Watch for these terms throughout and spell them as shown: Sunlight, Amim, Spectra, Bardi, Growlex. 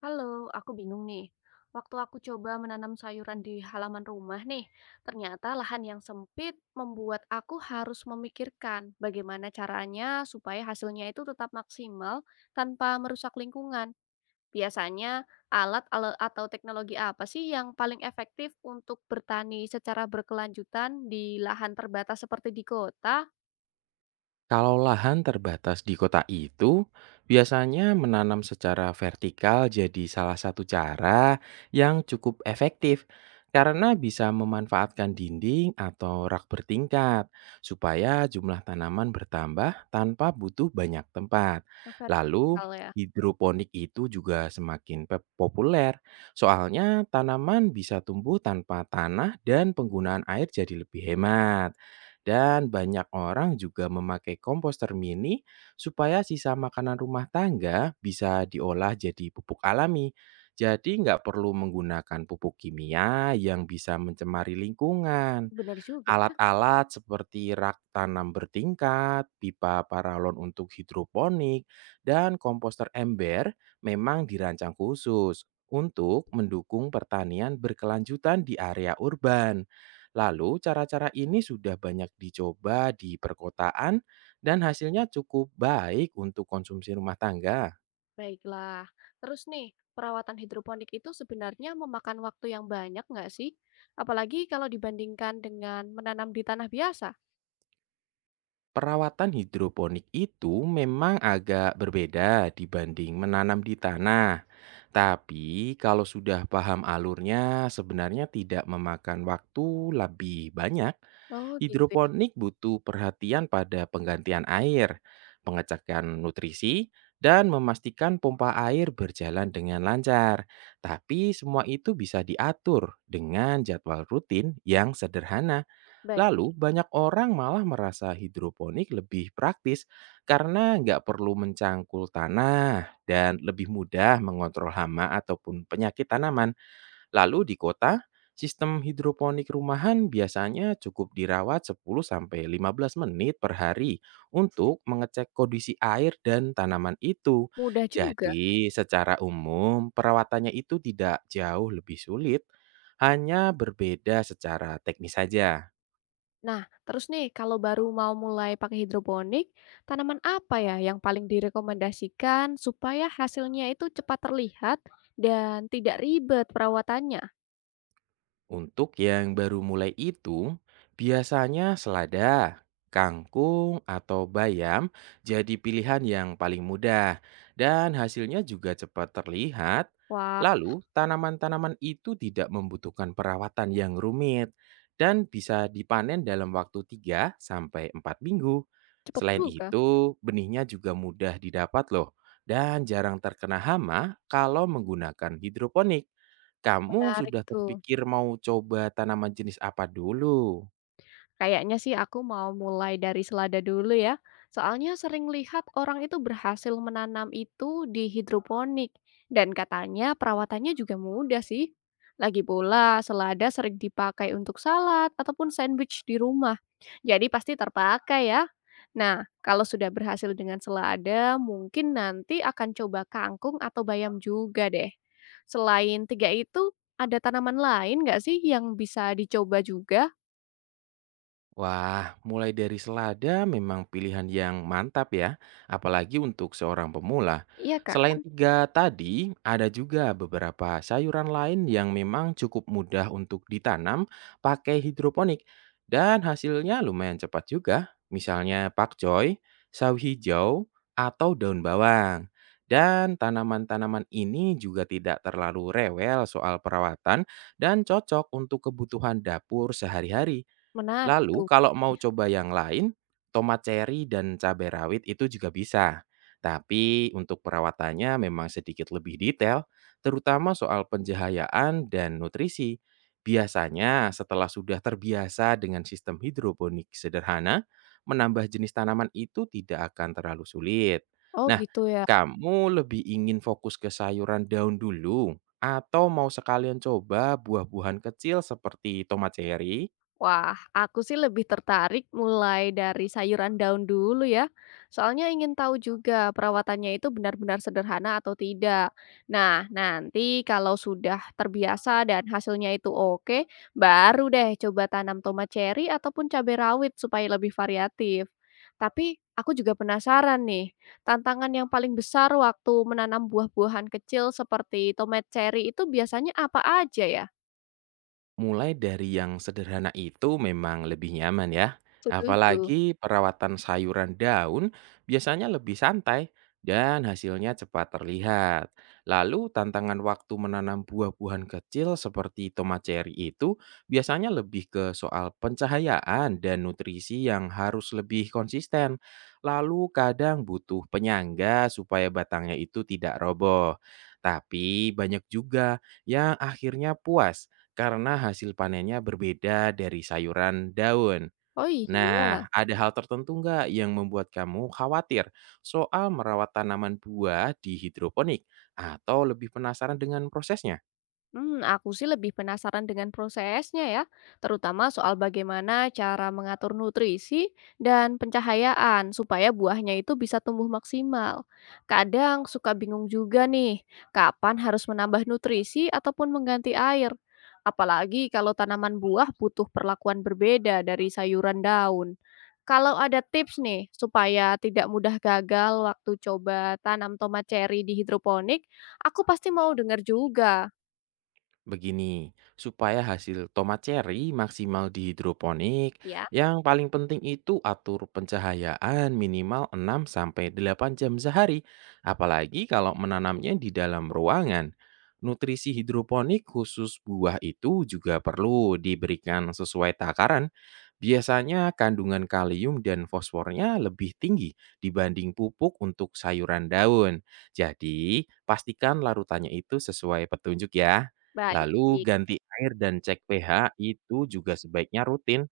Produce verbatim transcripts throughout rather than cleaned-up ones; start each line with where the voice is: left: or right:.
left: Halo, aku bingung nih. Waktu aku coba menanam sayuran di halaman rumah nih, ternyata lahan yang sempit membuat aku harus memikirkan bagaimana caranya supaya hasilnya itu tetap maksimal tanpa merusak lingkungan. Biasanya alat ale- atau teknologi apa sih yang paling efektif untuk bertani secara berkelanjutan di lahan terbatas seperti di kota?
right: Kalau lahan terbatas di kota itu, biasanya menanam secara vertikal jadi salah satu cara yang cukup efektif karena bisa memanfaatkan dinding atau rak bertingkat supaya jumlah tanaman bertambah tanpa butuh banyak tempat.
left: Yang
right: Lalu,
left: vertikal ya,
right: hidroponik itu juga semakin pe- populer soalnya tanaman bisa tumbuh tanpa tanah dan penggunaan air jadi lebih hemat. Dan banyak orang juga memakai komposter mini supaya sisa makanan rumah tangga bisa diolah jadi pupuk alami. Jadi nggak perlu menggunakan pupuk kimia yang bisa mencemari lingkungan.
left: benar juga ya.
right: Alat-alat seperti rak tanam bertingkat, pipa paralon untuk hidroponik, dan komposter ember memang dirancang khusus untuk mendukung pertanian berkelanjutan di area urban. Lalu, cara-cara ini sudah banyak dicoba di perkotaan dan hasilnya cukup baik untuk konsumsi rumah tangga.
left: Baiklah. Terus nih, perawatan hidroponik itu sebenarnya memakan waktu yang banyak nggak sih? Apalagi kalau dibandingkan dengan menanam di tanah biasa.
right: Perawatan hidroponik itu memang agak berbeda dibanding menanam di tanah. Tapi kalau sudah paham alurnya, sebenarnya tidak memakan waktu lebih banyak.
left: Oh gitu ya.
right: Hidroponik butuh perhatian pada penggantian air, pengecekan nutrisi, dan memastikan pompa air berjalan dengan lancar. Tapi semua itu bisa diatur dengan jadwal rutin yang sederhana.
left: Baik.
right: Lalu banyak orang malah merasa hidroponik lebih praktis karena nggak perlu mencangkul tanah dan lebih mudah mengontrol hama ataupun penyakit tanaman. Lalu di kota, sistem hidroponik rumahan biasanya cukup dirawat sepuluh sampai lima belas menit per hari untuk mengecek kondisi air dan tanaman itu.
left: Mudah juga.
right: Jadi secara umum perawatannya itu tidak jauh lebih sulit, hanya berbeda secara teknis saja.
left: Nah, terus nih, kalau baru mau mulai pakai hidroponik, tanaman apa ya yang paling direkomendasikan supaya hasilnya itu cepat terlihat dan tidak ribet perawatannya?
right: Untuk yang baru mulai itu, biasanya selada, kangkung, atau bayam jadi pilihan yang paling mudah dan hasilnya juga cepat terlihat.
left: Wah,
right: Lalu, tanaman-tanaman itu tidak membutuhkan perawatan yang rumit dan bisa dipanen dalam waktu tiga sampai empat minggu.
left: cepet
right: Selain
left: juga.
right: itu, benihnya juga mudah didapat loh dan jarang terkena hama kalau menggunakan hidroponik. Kamu
left: Menarik
right: sudah
left: tuh.
right: terpikir mau coba tanaman jenis apa dulu?
left: Kayaknya sih aku mau mulai dari selada dulu ya. Soalnya sering lihat orang itu berhasil menanam itu di hidroponik. Dan katanya perawatannya juga mudah sih. Lagi pula selada sering dipakai untuk salad ataupun sandwich di rumah. Jadi pasti terpakai ya. Nah, kalau sudah berhasil dengan selada, mungkin nanti akan coba kangkung atau bayam juga deh. Selain tiga itu, ada tanaman lain nggak sih yang bisa dicoba juga?
right: Wah, mulai dari selada memang pilihan yang mantap ya, apalagi untuk seorang pemula.
left: Iya, Kak?
right: Selain tiga tadi, ada juga beberapa sayuran lain yang memang cukup mudah untuk ditanam pakai hidroponik dan hasilnya lumayan cepat juga. Misalnya pakcoy, sawi hijau, atau daun bawang. Dan tanaman-tanaman ini juga tidak terlalu rewel soal perawatan dan cocok untuk kebutuhan dapur sehari-hari.
left: Menarik
right: Lalu
left: tuh.
right: kalau mau coba yang lain, tomat ceri dan cabai rawit itu juga bisa. Tapi untuk perawatannya memang sedikit lebih detail, terutama soal pencahayaan dan nutrisi. Biasanya setelah sudah terbiasa dengan sistem hidroponik sederhana, menambah jenis tanaman itu tidak akan terlalu sulit.
left: Oh
right: Nah,
left: gitu ya.
right: kamu lebih ingin fokus ke sayuran daun dulu atau mau sekalian coba buah-buahan kecil seperti tomat ceri?
left: Wah, aku sih lebih tertarik mulai dari sayuran daun dulu ya. Soalnya ingin tahu juga perawatannya itu benar-benar sederhana atau tidak. Nah, nanti kalau sudah terbiasa dan hasilnya itu oke, baru deh coba tanam tomat cherry ataupun cabai rawit supaya lebih variatif. Tapi aku juga penasaran nih, tantangan yang paling besar waktu menanam buah-buahan kecil seperti tomat cherry itu biasanya apa aja ya?
right: Mulai dari yang sederhana itu memang lebih nyaman ya.
left: Setuju.
right: Apalagi perawatan sayuran daun biasanya lebih santai dan hasilnya cepat terlihat. Lalu tantangan waktu menanam buah-buahan kecil seperti tomat cherry itu biasanya lebih ke soal pencahayaan dan nutrisi yang harus lebih konsisten. Lalu kadang butuh penyangga supaya batangnya itu tidak roboh. Tapi banyak juga yang akhirnya puas karena hasil panennya berbeda dari sayuran daun.
left: Oh iya?
right: Nah, ada hal tertentu nggak yang membuat kamu khawatir soal merawat tanaman buah di hidroponik? Atau lebih penasaran dengan prosesnya?
left: Hmm, aku sih lebih penasaran dengan prosesnya ya, terutama soal bagaimana cara mengatur nutrisi dan pencahayaan supaya buahnya itu bisa tumbuh maksimal. Kadang suka bingung juga nih, kapan harus menambah nutrisi ataupun mengganti air. Apalagi kalau tanaman buah butuh perlakuan berbeda dari sayuran daun. Kalau ada tips nih supaya tidak mudah gagal waktu coba tanam tomat cherry di hidroponik, aku pasti mau dengar juga,
right: Begini, supaya hasil tomat cherry maksimal di hidroponik,
left: ya.
right: yang paling penting itu atur pencahayaan minimal enam sampai delapan jam sehari, apalagi kalau menanamnya di dalam ruangan. Nutrisi hidroponik khusus buah itu juga perlu diberikan sesuai takaran. Biasanya kandungan kalium dan fosfornya lebih tinggi dibanding pupuk untuk sayuran daun. Jadi, pastikan larutannya itu sesuai petunjuk ya.
left: Baik,
right: Lalu ganti air dan cek pH itu juga sebaiknya rutin.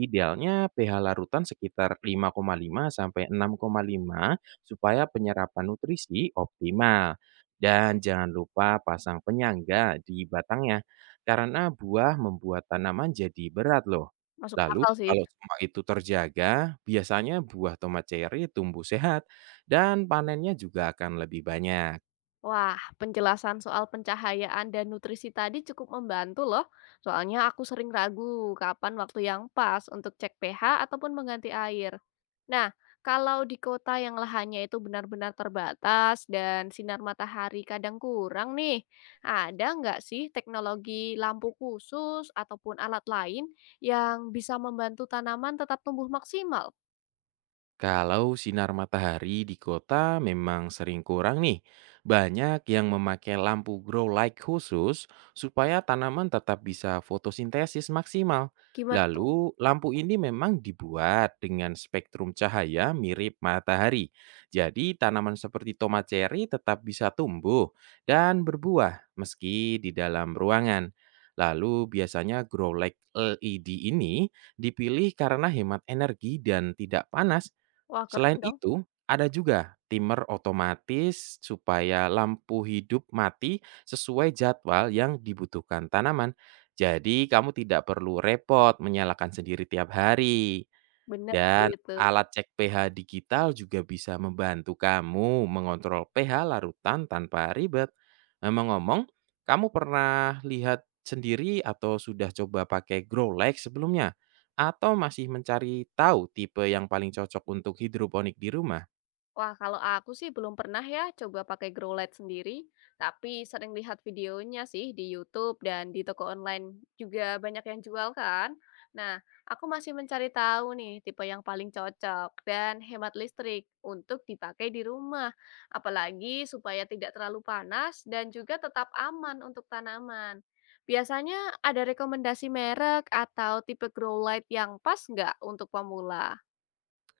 right: Idealnya pH larutan sekitar lima koma lima sampai enam koma lima supaya penyerapan nutrisi optimal. Dan jangan lupa pasang penyangga di batangnya karena buah membuat tanaman jadi berat loh.
left: masuk
right: Lalu
left: akal sih.
right: kalau semua itu terjaga, biasanya buah tomat cherry tumbuh sehat dan panennya juga akan lebih banyak.
left: Wah, penjelasan soal pencahayaan dan nutrisi tadi cukup membantu loh. Soalnya aku sering ragu kapan waktu yang pas untuk cek pH ataupun mengganti air. Nah, kalau di kota yang lahannya itu benar-benar terbatas dan sinar matahari kadang kurang nih, ada nggak sih teknologi lampu khusus ataupun alat lain yang bisa membantu tanaman tetap tumbuh maksimal?
right: Kalau sinar matahari di kota memang sering kurang nih, banyak yang memakai lampu grow light khusus supaya tanaman tetap bisa fotosintesis maksimal.
left: Gimana tuh?
right: Lalu, lampu ini memang dibuat dengan spektrum cahaya mirip matahari. Jadi, tanaman seperti tomat ceri tetap bisa tumbuh dan berbuah meski di dalam ruangan. Lalu, biasanya grow light L E D ini dipilih karena hemat energi dan tidak panas.
left: Wah,
right: Selain
left: keren dong.
right: itu, ada juga timer otomatis supaya lampu hidup mati sesuai jadwal yang dibutuhkan tanaman. Jadi, kamu tidak perlu repot menyalakan sendiri tiap hari.
left: Bener
right: Dan
left: gitu.
right: alat cek pH digital juga bisa membantu kamu mengontrol pH larutan tanpa ribet. Ngomong-ngomong, kamu pernah lihat sendiri atau sudah coba pakai Growlex sebelumnya? Atau masih mencari tahu tipe yang paling cocok untuk hidroponik di rumah?
left: Wah, kalau aku sih belum pernah ya coba pakai grow light sendiri, tapi sering lihat videonya sih di YouTube dan di toko online juga banyak yang jual kan. Nah, aku masih mencari tahu nih tipe yang paling cocok dan hemat listrik untuk dipakai di rumah, apalagi supaya tidak terlalu panas dan juga tetap aman untuk tanaman. Biasanya ada rekomendasi merek atau tipe grow light yang pas nggak untuk pemula?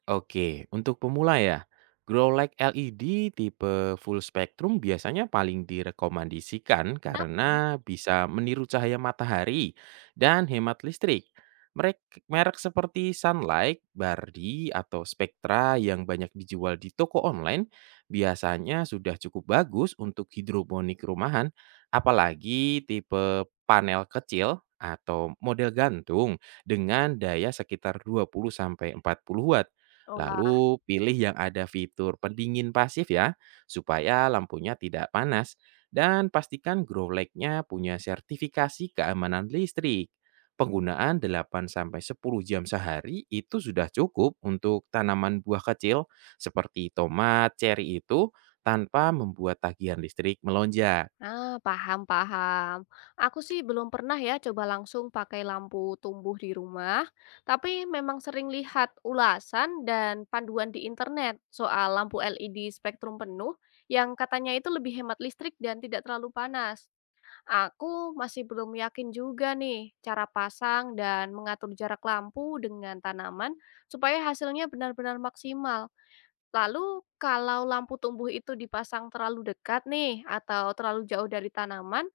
right: Oke, untuk pemula ya, grow light L E D tipe full spectrum biasanya paling direkomendasikan
left: Kenapa?
right: karena bisa meniru cahaya matahari dan hemat listrik. Merek, merek seperti Sunlight, Bardi, atau Spectra yang banyak dijual di toko online biasanya sudah cukup bagus untuk hidroponik rumahan, apalagi tipe panel kecil atau model gantung dengan daya sekitar dua puluh sampai empat puluh watt.
left: Hmm.
right: Lalu pilih yang ada fitur pendingin pasif ya, supaya lampunya tidak panas. Dan pastikan grow light-nya punya sertifikasi keamanan listrik. Penggunaan delapan sampai sepuluh jam sehari itu sudah cukup untuk tanaman buah kecil seperti tomat, ceri itu tanpa membuat tagihan listrik melonjak.
left: Ah, paham paham. Aku sih belum pernah ya coba langsung pakai lampu tumbuh di rumah, tapi memang sering lihat ulasan dan panduan di internet soal lampu L E D spektrum penuh yang katanya itu lebih hemat listrik dan tidak terlalu panas. Aku masih belum yakin juga nih cara pasang dan mengatur jarak lampu dengan tanaman supaya hasilnya benar-benar maksimal. Lalu kalau lampu tumbuh itu dipasang terlalu dekat nih atau terlalu jauh dari tanaman,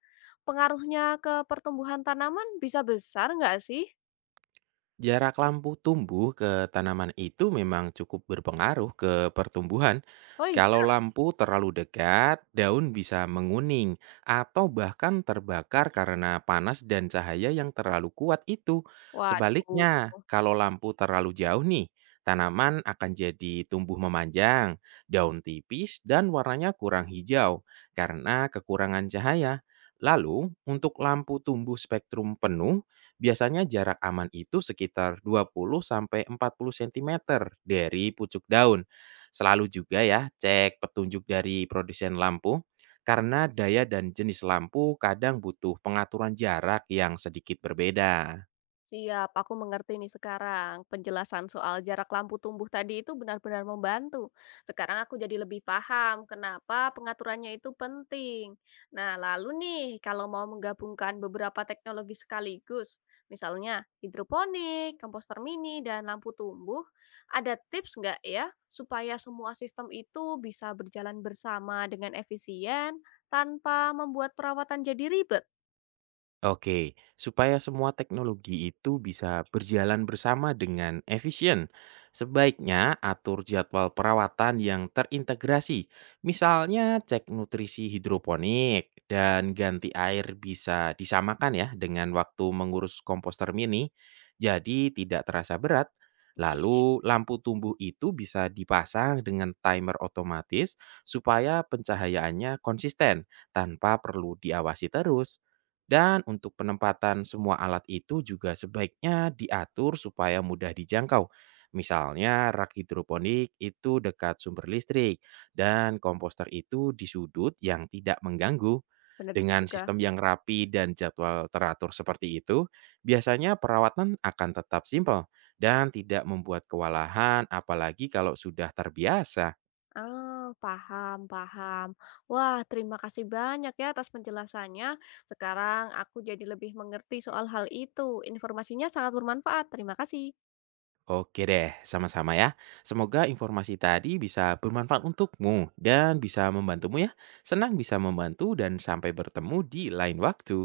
left: pengaruhnya ke pertumbuhan tanaman bisa besar nggak sih?
right: Jarak lampu tumbuh ke tanaman itu memang cukup berpengaruh ke pertumbuhan.
left: Oh
right: Kalau
left: iya?
right: lampu terlalu dekat, daun bisa menguning atau bahkan terbakar karena panas dan cahaya yang terlalu kuat itu.
left: Waduh.
right: Sebaliknya, kalau lampu terlalu jauh nih, tanaman akan jadi tumbuh memanjang, daun tipis dan warnanya kurang hijau karena kekurangan cahaya. Lalu, untuk lampu tumbuh spektrum penuh biasanya jarak aman itu sekitar dua puluh sampai empat puluh sentimeter dari pucuk daun. Selalu juga ya cek petunjuk dari produsen lampu karena daya dan jenis lampu kadang butuh pengaturan jarak yang sedikit berbeda.
left: Siap, aku mengerti nih sekarang. Penjelasan soal jarak lampu tumbuh tadi itu benar-benar membantu. Sekarang aku jadi lebih paham kenapa pengaturannya itu penting. Nah, lalu nih, kalau mau menggabungkan beberapa teknologi sekaligus, misalnya hidroponik, komposter mini, dan lampu tumbuh, ada tips nggak ya supaya semua sistem itu bisa berjalan bersama dengan efisien tanpa membuat perawatan jadi ribet?
right: Oke, supaya semua teknologi itu bisa berjalan bersama dengan efisien, sebaiknya atur jadwal perawatan yang terintegrasi. Misalnya cek nutrisi hidroponik dan ganti air bisa disamakan ya dengan waktu mengurus komposter mini. Jadi tidak terasa berat. Lalu lampu tumbuh itu bisa dipasang dengan timer otomatis supaya pencahayaannya konsisten tanpa perlu diawasi terus dan untuk penempatan semua alat itu juga sebaiknya diatur supaya mudah dijangkau. Misalnya rak hidroponik itu dekat sumber listrik dan komposter itu di sudut yang tidak mengganggu.
left: Benar
right: Dengan
left: juga.
right: sistem yang rapi dan jadwal teratur seperti itu, biasanya perawatan akan tetap simpel dan tidak membuat kewalahan apalagi kalau sudah terbiasa.
left: Oh, paham, paham. Wah, terima kasih banyak ya atas penjelasannya. Sekarang aku jadi lebih mengerti soal hal itu. Informasinya sangat bermanfaat. Terima kasih.
right: Oke deh, sama-sama ya. Semoga informasi tadi bisa bermanfaat untukmu dan bisa membantumu ya. Senang bisa membantu dan sampai bertemu di lain waktu.